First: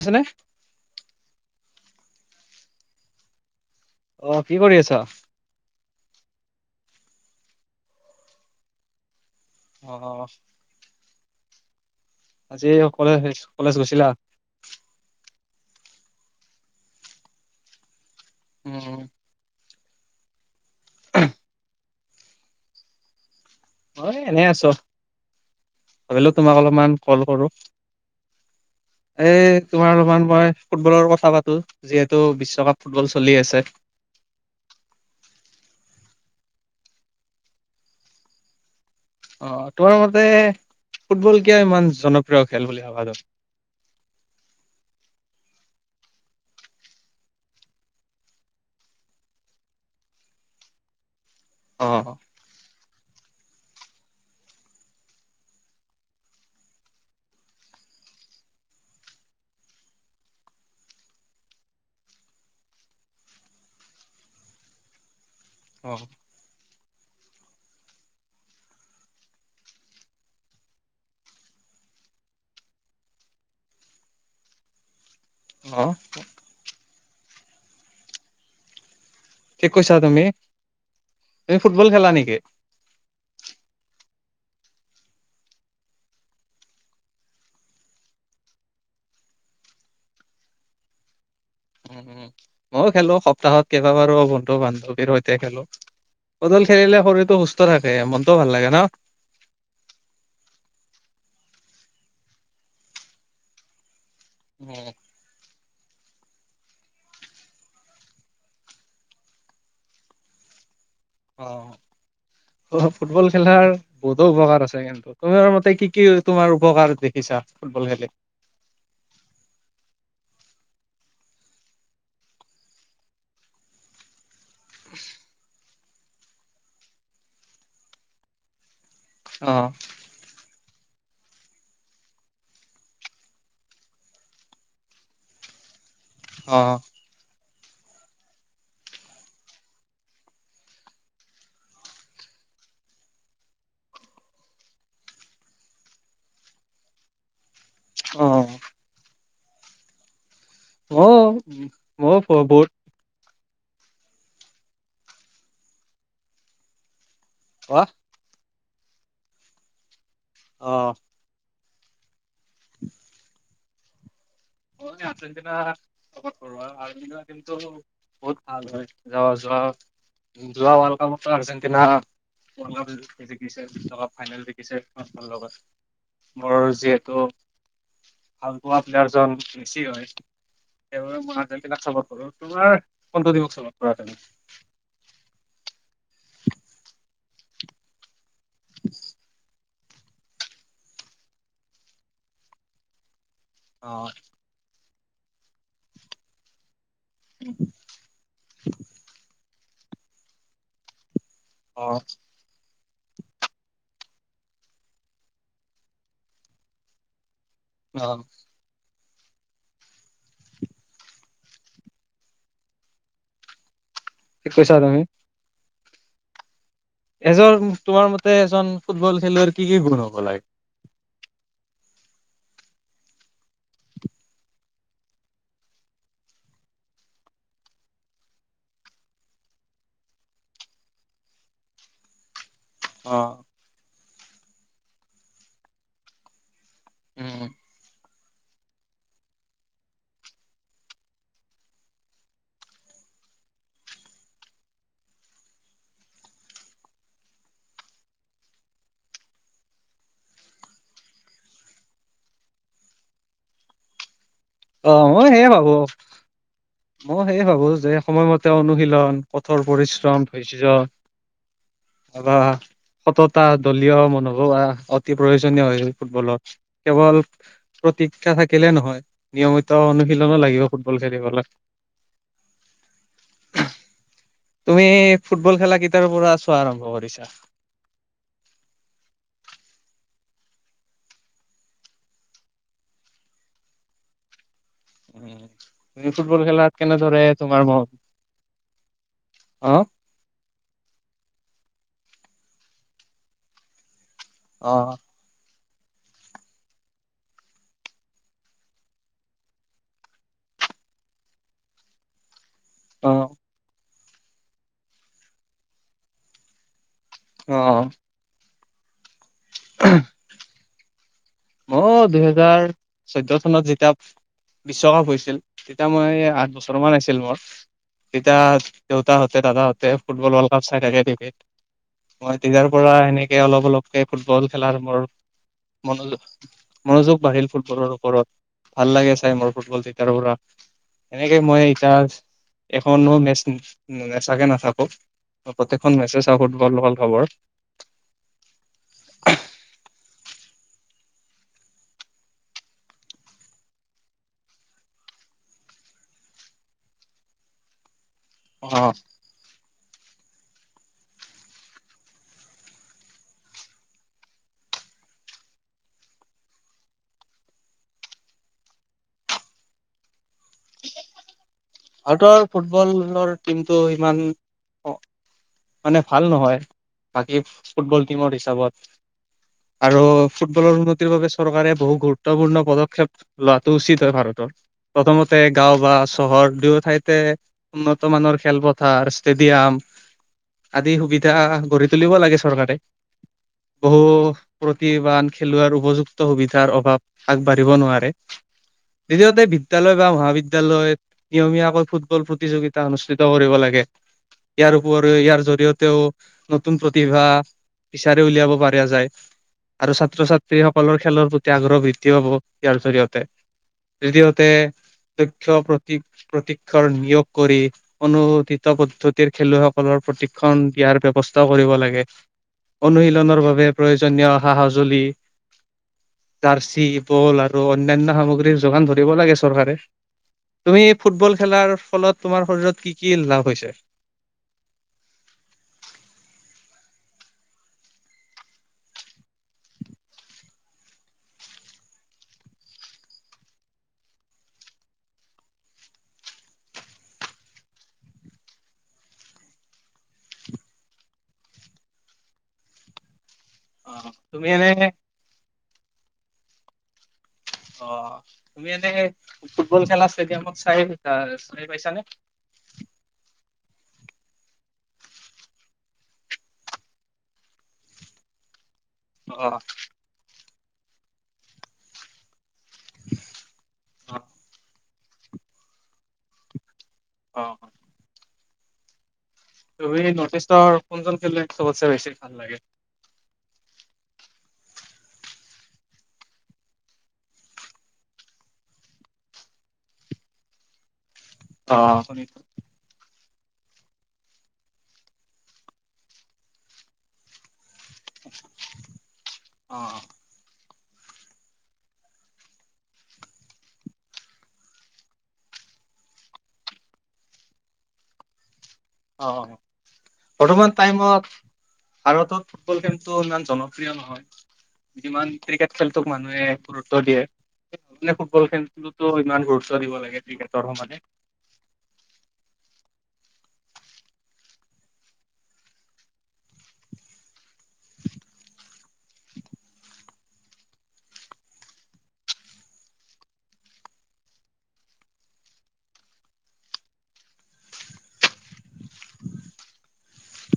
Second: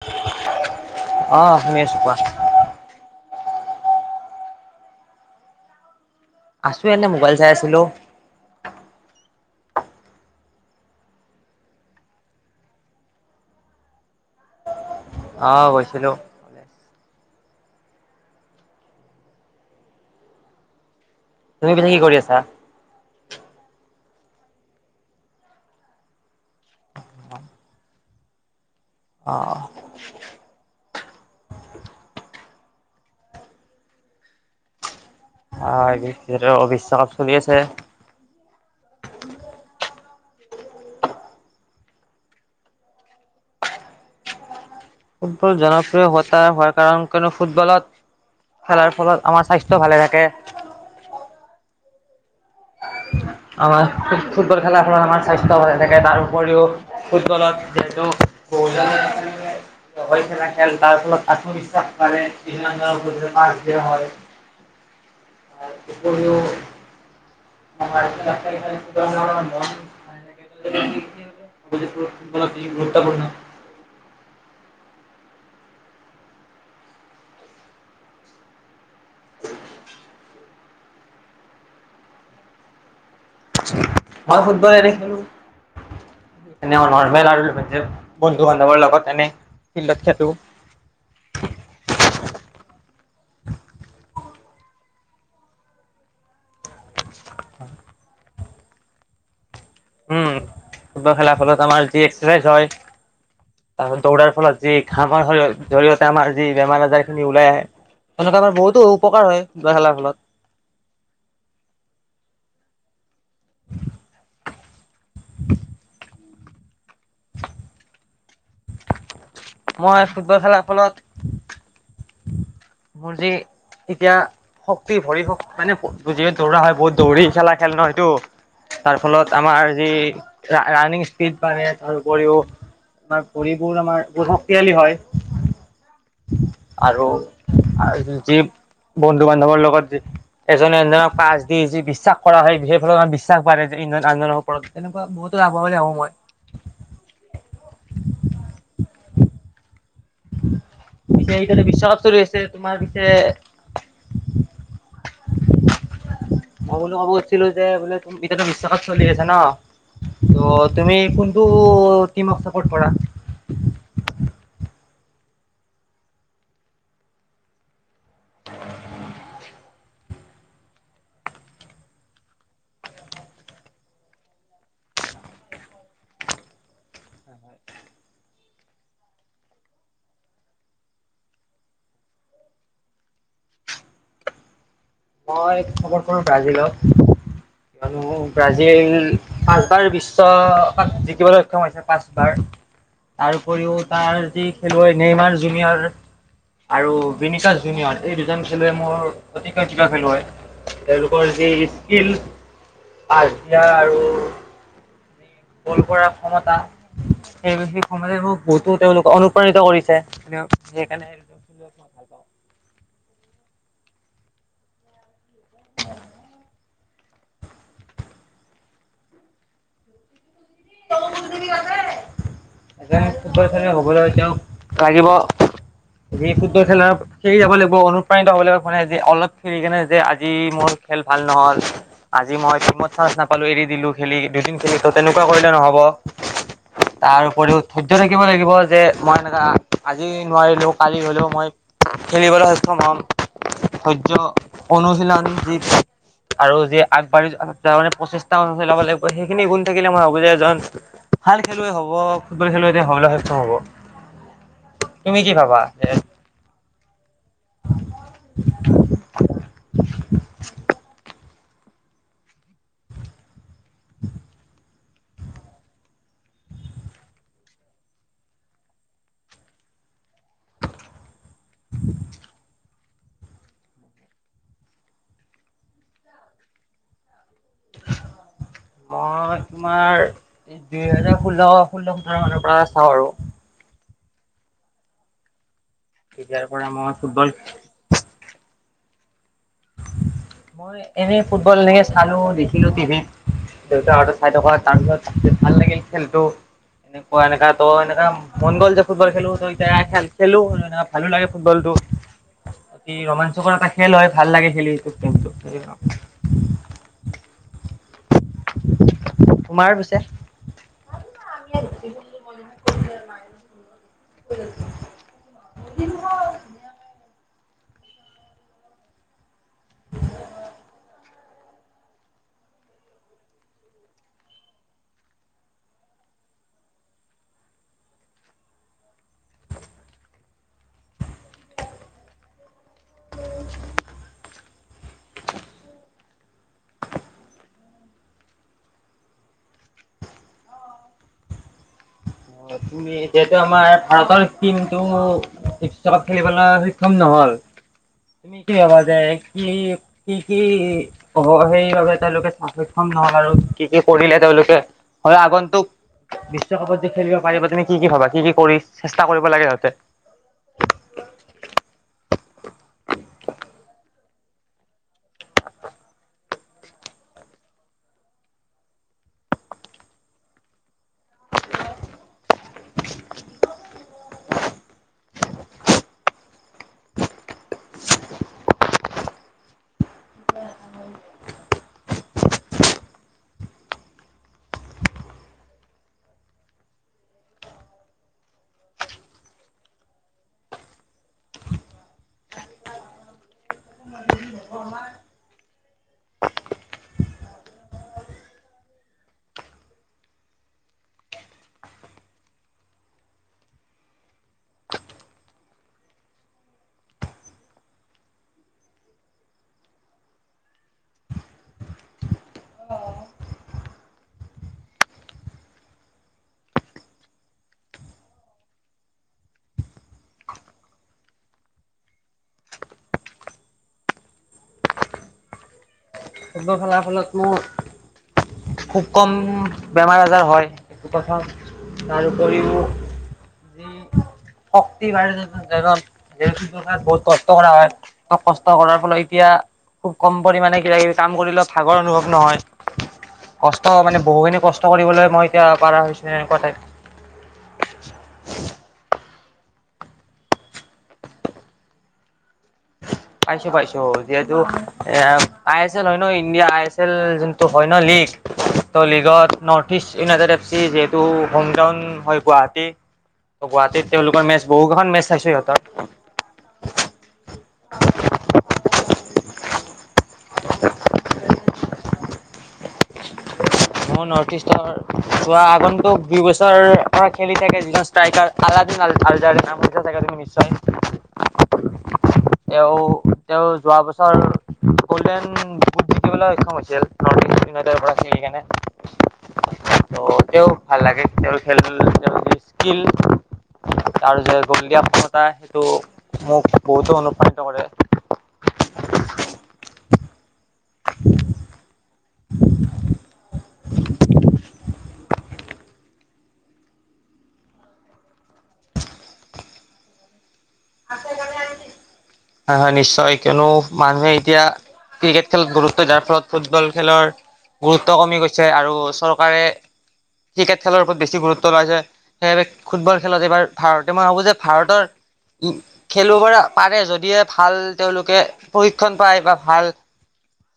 আছেনে অ', শুনি আছো কোৱা। অহ কি কৰি আছ আছো এনে মোবাইল চাই আছিলো অ আজি এই কলেজ কলেজ গৈছিলা অ গৈছিলো কলেজ উম তুমি পিছে কি কৰি আছা মই এনেই আছো। ভাবিলো তোমাক অলপমান কল কৰো। এই, অঁ তোমাৰ অলপমান মই ফুটবলৰ কথা পাতো, যিহেতু বিশ্বকাপ ফুটবল চলি আছে। অ', যিহেতু বিশ্বকাপ চলি আছে। অ', তোমাৰ মতে, ফুটবল কিয় ইমান জনপ্ৰিয় খেল বুলি ভাবা তুমি? ফুটবল জনপ্ৰিয় হোৱাতা হোৱাৰ কাৰণ কিয়নো ফুটবলত খেলাৰ ফলত আমাৰ স্বাস্থ্য ভালে থাকে অ আমাৰ ফুটবল খেলাৰ ফলত আমাৰ স্বাস্থ্য ভালে থাকে তাৰ উপৰিও ফুটবলত যিহেতু [unintelligible] [unintelligible] খেল তাৰ ফলত আত্মবিশ্বাস বাঢ়ে [unintelligible] [unintelligible] অ আৰু কো ম গুৰুত্বপূৰ্ণ [unintelligible] [inaudible] হ কি কৈছা তুমি তুমি ফুটবল খেলা নেকি মই ফুটবলে এনে খেলো এ নৰ্মেল আৰু বন্ধু বান্ধৱৰ লগত এনে ফিল্ডত খেলো [inaudible] উ উম ময়ো খেলো সপ্তাহত কেইবাবাৰো বন্ধু বান্ধৱীৰ সৈতে খেলো ফুটবল খেলিলে শৰীৰতটো সুস্থ থাকে মনটোও ভাল লাগে ন উম ফুটবল খেলাৰ ফলত আমাৰ যি এক্সাৰচাইজ হয়াৰ দৌৰাৰ ফলত যিামৰ জৰিয়তে আমাৰ যি বেমাৰ আজাৰ খিনি ওলাই আহে এনেকুৱা আমাৰ বহুতো উপকাৰ হয় গোৱা খেলাৰ ফলত অ অ ফুটবল খেলাৰ বহুতো উপকাৰ আছে কিন্তু তুমাৰ মতে কি কি তোমাৰ উপকাৰ দেখিছো আ ফুটবল খেলে মই ফুটবল খেলাৰ ফলত [inaudible] মজে এতিয়া শক্তি ভৰিক্তি মানে যি দৌৰা হয় বহুত দৌৰি খেলা খেল ন সেইটো তাৰ ফলত আমাৰ অ', যি ৰা ৰানিং স্পীড বাৰে তাৰ উপৰিও আমাৰ ঘুৰিবোৰ আমাৰ ব তিয়ালি হয় অ'। আৰু আৰ যি যিব বন্ধু বান্ধৱৰ লগত যি এজনে এনজনক পাছ দি যি বিশ্বাস কৰা হয় বিশেইফালৰ বিশ্বাস পাৰে যে আনজনৰ ওপৰত তেনেকুৱা বহুত [unintelligible] অ। পিছে এতিয়া ত ময়ো বিশ্বকাপ ময়ো চলি আছে বহুত তোমাৰ পিছে [unintelligible] ম বোলো কবোজ ছিলো যে অ', বোলে এতিয়াতো বিশ্বকাপ চলি আছে ন, ত অ'। তুমি কোনটো অ' টিমক চাপৰ্ট কৰা। আচন্তনাটো [unintelligible] বহুত ভাল হয় যোৱা যোৱা যোৱা ৱৰ্ল্ড কাপৰ পৰা আৰ্জেণ্টিনা ৱৰ্ল্ড কাপ জিকিছে ফাইনেল জিকিছে পচ লগত। মোৰ যিহেতু ভাল পোৱা প্লেয়াৰজন মেছি হয়। সেইবাবে মই আৰ্জেণ্টিনাক চাৰ্পট কৰো, তোমাৰ কোনটো টিমক চাৰ্পট কৰা? মই খবৰ কৰো ব্ৰাজিলক, কিয়নো ব্ৰাজিল তাৰ বিশ্ব কাপ জিকিবলৈ সক্ষম হৈছে পাঁচবাৰ তাৰ উপৰিও অ', তাৰ যি খেলুৱৈ নেইমাৰ জুমিয়াৰ আৰু ভনিকশ জুনিয়ৰ এই দুজন খেলুৱে মোৰ অতিকৈ কিবা খেলুৱৈ, তেওঁলোক কৰ যি অ', স্কিল পাছ দিয়া আৰু যি গোল কৰাৰ ক্ষমতা সেই বিশেষ সময়াজে অ', সুখ বহুতো তেওঁলোক অনুপ্ৰাণিত কৰিছে [unintelligible] সেইকাৰণে [unintelligible] ভাল পাওঁ। কি কৈছা তুমি? হয় [unintelligible] এজন তোমাৰ মতে এজন ফুটবল খেলুৱৈৰ কি কি গুণ হব লাগে? [unintelligible] এবাৰ ফুটবল খেলুঐ হ'বলৈ তেওঁক লাগিব সি ফুটবল খেলৰ খেলি যাব লাগিব, অনুপ্ৰাণিত হ'ব লাগিব, মানে অলপ খেৰি কেনে যে আজি মোৰ খেল ভাল নহল, আজি মই মই চান্স অ'। নাপালো এৰি দিলো খেলি, দুদিন খেলি তেনেকুৱা কৰিলে নহব। তাৰ উম, উপৰিও ধৈৰ্য থা থিকিব লাগিব, যে মই এনেকুৱা আজি নোৱাৰিলো কালি হলেও মই খেলিবলৈ সক্ষম হম, সহ্য অনুশীলন যি আৰু যি আগবাঢ়ি যাব মানে পচিছটা মান আছে লব লাগিব, সেইখিনি গুণ থাকিলে মই ভাবো যে এজন ভাল খেলুৱৈ হব, ফুটবল খেলুৱৈ এতিয়া হবলৈ সক্ষম হব। অ' মই তুমি কি সেয়ে ভাবা? ভাবো। যে মই সেয়ে ভাবো। যে সময়মতে অনুশীলন কঠোৰ পৰিশ্ৰম অভাক [unintelligible] সততা, দলীয় মনোভাৱ অতি প্ৰয়োজনীয় হয় ফুটবলত, কেৱল তিকা থাকিলেও নহয়, নিয়মিতা অনুশীলনো লাগিব ফুটবল খেলিবলৈ। [unintelligible] তুমি ফুটবল খেলা কেতিয়াৰ পৰা চোৱা আৰম্ভ কৰিছা? [unintelligible] মই তোমাৰ এই দুই হেজাৰ ষোল্ল ষোল্ল সোতৰ মানৰ পৰা চাওঁ আৰু। তুমি ফুটবল তেতিয়াৰ পৰা খেলাত মই কেনে দৰে ফুটবল তোমাৰ মন হ' মই এনেই ফুটবল এনেকে চালো দেখিলো টিভিত দেউতাহঁতে চাই থকা, অ'। তাৰপিছত ভাল লাগিল খেলতো। এনেকুৱা এনেকা ত এনেকা মন গ'ল যে ফুটবল খেলো ত এতিয়া খেলো এ ভালো লাগে ফুটবল টো। এক [unintelligible] ই অ', ৰোমাঞ্চকৰ এটা খেল হয়, ভাল লাগে খেলি, এইটো টাইমটো অ' তোমাৰ পিছে মইয়ো দুহেজাৰ চৈধ্য চনত যেতিয়া বিশ্বকাপ হৈছিল তেতিয়া মই আঠ বছৰ মান আছিল মোৰ। তেতিয়া দেউতা হঁতে দাদা হঁতে ফুটবল ৱৰ্ল্ড কাপ চাই থাকে, ক্ৰিকেট মই তেতিয়াৰ পৰা সেনেকে অলপ অলপকে ফুটবল খেলাৰ মোৰ মন মনোযোগ বাঢ়িল ফুটবলৰ ওপৰত, ভাল লাগে চাই মোৰ ফুটবল। তেতিয়াৰ পৰা এনেকে মই এতিয়া এখনো মেচ নোচোৱাকে নাথাকো। প্ৰত্যেকখন মেছে চাও ফুটবল হল খবৰ [unintelligible] অ তুমি এতিয়াতো আমাৰ ভাৰতৰ টিমটো বিশ্বকাপ খেলিবলৈ সক্ষম নহ'ল। [inaudible] তুমি কি অ ভাবা যে কি কি কি সেইবাবে তেওঁলোকে চক্ষম নহক আৰু কি কি কৰিলে তেওঁলোকে হয় আগন্তুক বিশ্বকাপত খেলিব পাৰিবা তুমি কি কি ভবা কি কি কৰি চেষ্টা কৰিব লাগে সিহঁতে ভাৰতৰ ফুটবল দলৰ টিমটো সিমান অ' মানে ভাল নহয় বাকী ফুটবল টিমৰ হিচাপত আৰু ফুটবলৰ উন্নতিৰ বাবে চৰকাৰে বহু গুৰুত্বপূৰ্ণ পদক্ষেপ লোৱাটো উচিত হয় ভাৰতৰ। প্ৰথমতে গাঁও বা চহৰ দুয়ো ঠাইতে উন্নত মানৰ খেলপথাৰ ষ্টেডিয়াম আদি সুবিধা গঢ়ি তুলিব লাগে চৰকাৰে। বহু প্ৰতিভান খেলুৱাৰ উপযুক্ত সুবিধাৰ অভাৱ আগবাঢ়িব নোৱাৰে দ্বিতীয়তে বিদ্যালয় বা মহাবিদ্যালয় নিয়মীয়াকৈ ফুটবল প্ৰতিযোগিতা অনুষ্ঠিত কৰিব লাগে। ইয়াৰ উপৰিও ইয়াৰ জৰিয়তেও নতুন প্ৰতিভা বিচাৰি উলিয়াব পাৰিয়া যায়। আৰু ছাত্ৰ-ছাত্ৰী সকলৰ খেলৰ প্ৰতি আগ্ৰহ বৃদ্ধি পাব ইয়াৰ জৰিয়তে। দ্বিতীয়তে দক্ষ প্ৰ তি প্ৰতিক্ষৰ নিয়োগ কৰি অনুমোদিত পদ্ধতিৰ খেলুৱৈসকলৰ প্ৰতিক্ষণ দিয়া দিয়াৰ ব্যৱস্থা কৰিব লাগে অনুশীলনৰ বাবে প্ৰয়োজনীয় সা-সজুলি জাৰ্চি বল আৰু অন্যান্য সামগ্ৰীৰ যোগান ধৰিব লাগে চৰকাৰে। তুমি ফুটবল খেলাৰ ফলত তোমাৰ শৰীৰত কি-কি লাভ হৈছে? [inaudible] ফুটবল খেলাৰ ফলত মোৰ খুব কম বেমাৰ আজাৰ হয় এইটো কথা তাৰ উপৰিও যি শক্তি [unintelligible] বহুত কষ্ট কৰা হয় ত' কষ্ট কৰাৰ ফলত এতিয়া খুব কম পৰিমাণে কিবা কিবি কাম কৰিলেও ভাগৰ অনুভৱ নহয়। [inaudible] কষ্ট অ মানে বহুখিনি তুমি এনে কষ্ট কৰিবলৈ মই এতিয়া পাৰা হৈছে এনেকুৱা টাইপ। অ, তুমি এনেকে ফুটবল খেলা ষ্টেডিয়ামত চাই অ, চাই পাইছা নে? পাইছো-পাইছো যিহেতু এ আই এছ এল হয় ন ইণ্ডিয়া আই এছ এল যোনটো হয় ন, [unintelligible] লীগ, ত' লীগত অ North East United F C যিহেতু হম টাউন হৈ পোৱাত টি, অ গুৱাহাটীত তেওঁলোকৰ মেচ বহুকেইখন মেচ চাইছো সিহঁতৰ। অ। তুমি নৰ্থ ইষ্টৰ কোনজন খেলোৱৈ চবতছে বেছি ভাল লাগে? মোৰ নৰ্থ ইষ্টৰ যোৱা আগন্তুক দুই বছৰৰ পৰা খেলি থাকে যিজন ষ্ট্ৰাইকাৰ আলা [unintelligible] নাম শুনিছা চাগে তুমি নিশ্চয়? অ শুনিছো। তেওঁ তেওঁ যোৱা বছৰ গল্ডেন বোট জিকিবলৈ সক্ষম হৈছিল নৰ্থ ইষ্ট ইউনাইটেডৰ পৰা খেলি কিনে, অ'। ত' তেওঁ ভাল লাগে তেওঁৰ খেল তেওঁলোকে স্কিল তাৰ যে গল দিয়া [unintelligible] সেইটো মোক বহুতো অনুপ্ৰাণিত কৰে। অ, বৰ্তমান টাইমত ভাৰতত ফুটবল খেলটো ইমান জনপ্ৰিয় নহয় যিমান ক্ৰিকেট খেলটোক মানুহে গুৰুত্ব দিয়ে। মানে ফুটবল খেলতোটোৰ ইমান গুৰুত্ব দিব লাগে, ঠিক আছে [inaudible] হা হয় নিশ্চয় কিয়নো মানুহে এতিয়া ক্ৰিকেট খেল গুৰুত্ব দিয়াৰ ফলত ফুটবল খেলৰ গুৰুত্ব কমি গৈছে আৰু চৰকাৰে ক্ৰিকেট খেলৰ ওপৰত বেছি গুৰুত্ব লাইছে সেইবাবে ফুটবল খেলত এইবাৰ ভাৰতে মই ভাবোঁ যে ভাৰতৰ উ, খেলিব পৰা পাৰে যদিহে ভাল তেওঁলোকে প্ৰশিক্ষণ পায় বা ভাল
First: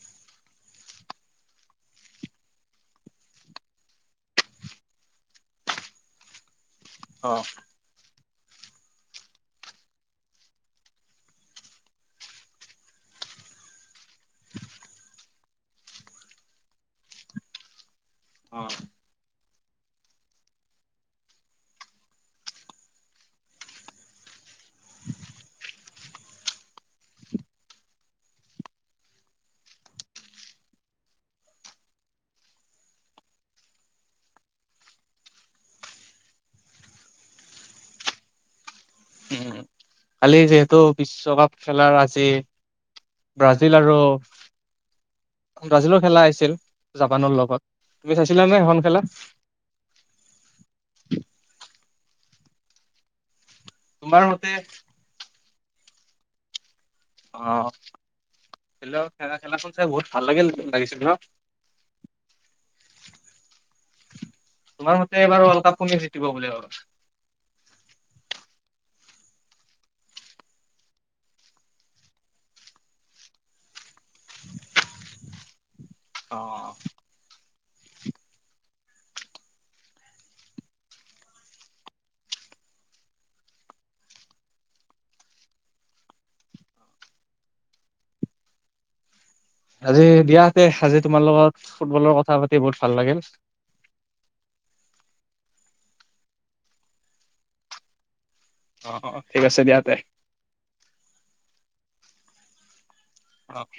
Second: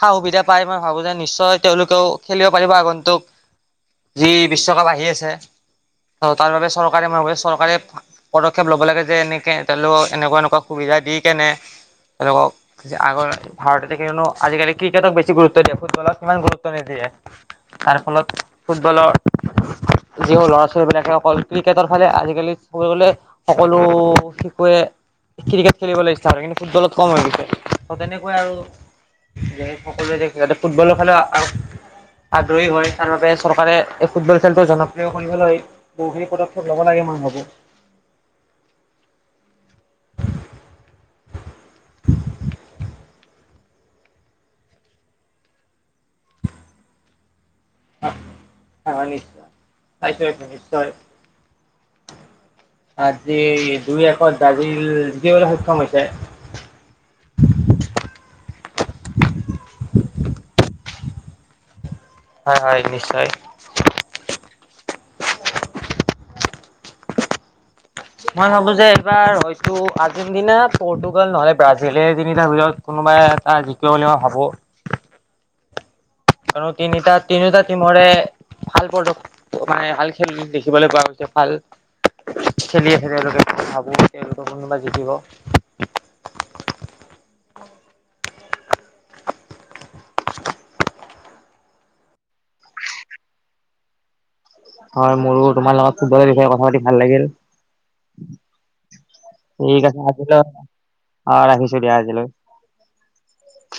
সা - সুবিধা পায়, মই ভাবো যে নিশ্চয় তেওঁলোকেও খেলিব পাৰিব আগন্তুক যি বিশ্বকাপ আহি আছে, ত তাৰ বাবে চৰ কাৰে মই অ ভাবো এ চৰকাৰে পদক্ষেপ ল'ব লাগে যে এনেকে তেওলোকক এনেকুৱা এনেকুৱা সুবিধা দি কেনে তেওঁলোকক আগৰ ভাৰততে কিয়নো আজিকালি ক্ৰিকেটক বেছি গুৰুত্ব দিয়ে ফুটবলত ইমান গুৰুত্ব নিদিয়ে। তাৰ ফলত অ ফুটবলৰ [inaudible] যি ল'ৰা ছোৱালী বিলাকে অকল ক্ৰিকেটৰ ফালে আজিকালি পৰিগলে সকলো বোৰে ক্ৰিকেট খেলিবলৈ ইচ্ছা কৰে, কিন্তু ফুটবলত কম হৈ গৈছে ত' তেনেকৈ আৰু সকলোৱে যাতে ফুটবলৰ খেলা আগ্ৰহী হয় তাৰ বাবে চৰকাৰে এই ফুটবল খেলতো জনপ্ৰিয় কৰিবলৈ বহুখিনি পদক্ষেপ লব লাগে। মই ভাবো। [inaudible] খালি যিহেতু বিশ্বকাপ খেলাৰ আজি ব্ৰাজিল আৰু ব্ৰাজিলৰ খেলা আহছিল জাপানৰ লগত। তুমি চাইছিলা নে সেইখন খেলা? হয় নিশ্চয় চাইছো এইটো নিশ্চয় আজি দুই তোমাৰ একত মতে ব্ৰাজিল জিকিবলৈ সক্ষম হৈছে। অ খ খেলা খেলাখন চাই বহুত ভাল লাগিল লাগিছিল ন? হয় হয় নিশ্চয় তোমাৰ মতে এইবাৰ ৱৰ্ডকাপ কোনে জকিব বুলি ভাবা? মই ভাবো যে এইবাৰ হয়তো আৰ্জেণ্টিনা পৰ্টোগাল নহলে ব্ৰাজিলে তিনিটাৰ ভিতৰত কোনোব কোনোবা এটাই জিকিব বুলি মই ভাবোঁ। ক অ', তিনিটা তিনিওতাত টিমৰে ভাল পদ মানে ভাল খেল দেখিবলে পোৱা গৈছে ভাল খেলি আছে তেওঁলোকে ভাবো তেওঁলোকৰ কোনোবা জিকিব। [unintelligible] আজি দিয়া তে আজি তোমাৰ লগত ফুটবলৰ কথা পাতি বহুত ভাল লাগিল। [inaudible] হয় মোৰো তোমাৰ লগত ফুটবলৰ বিষয়ে কথা পাতি ভাল লাগিল। অ', অ', দিয়া ঠিক তে। আছে আজিলৈ, অ' ৰাখিছোঁ দিয়া আজিলৈ। অ'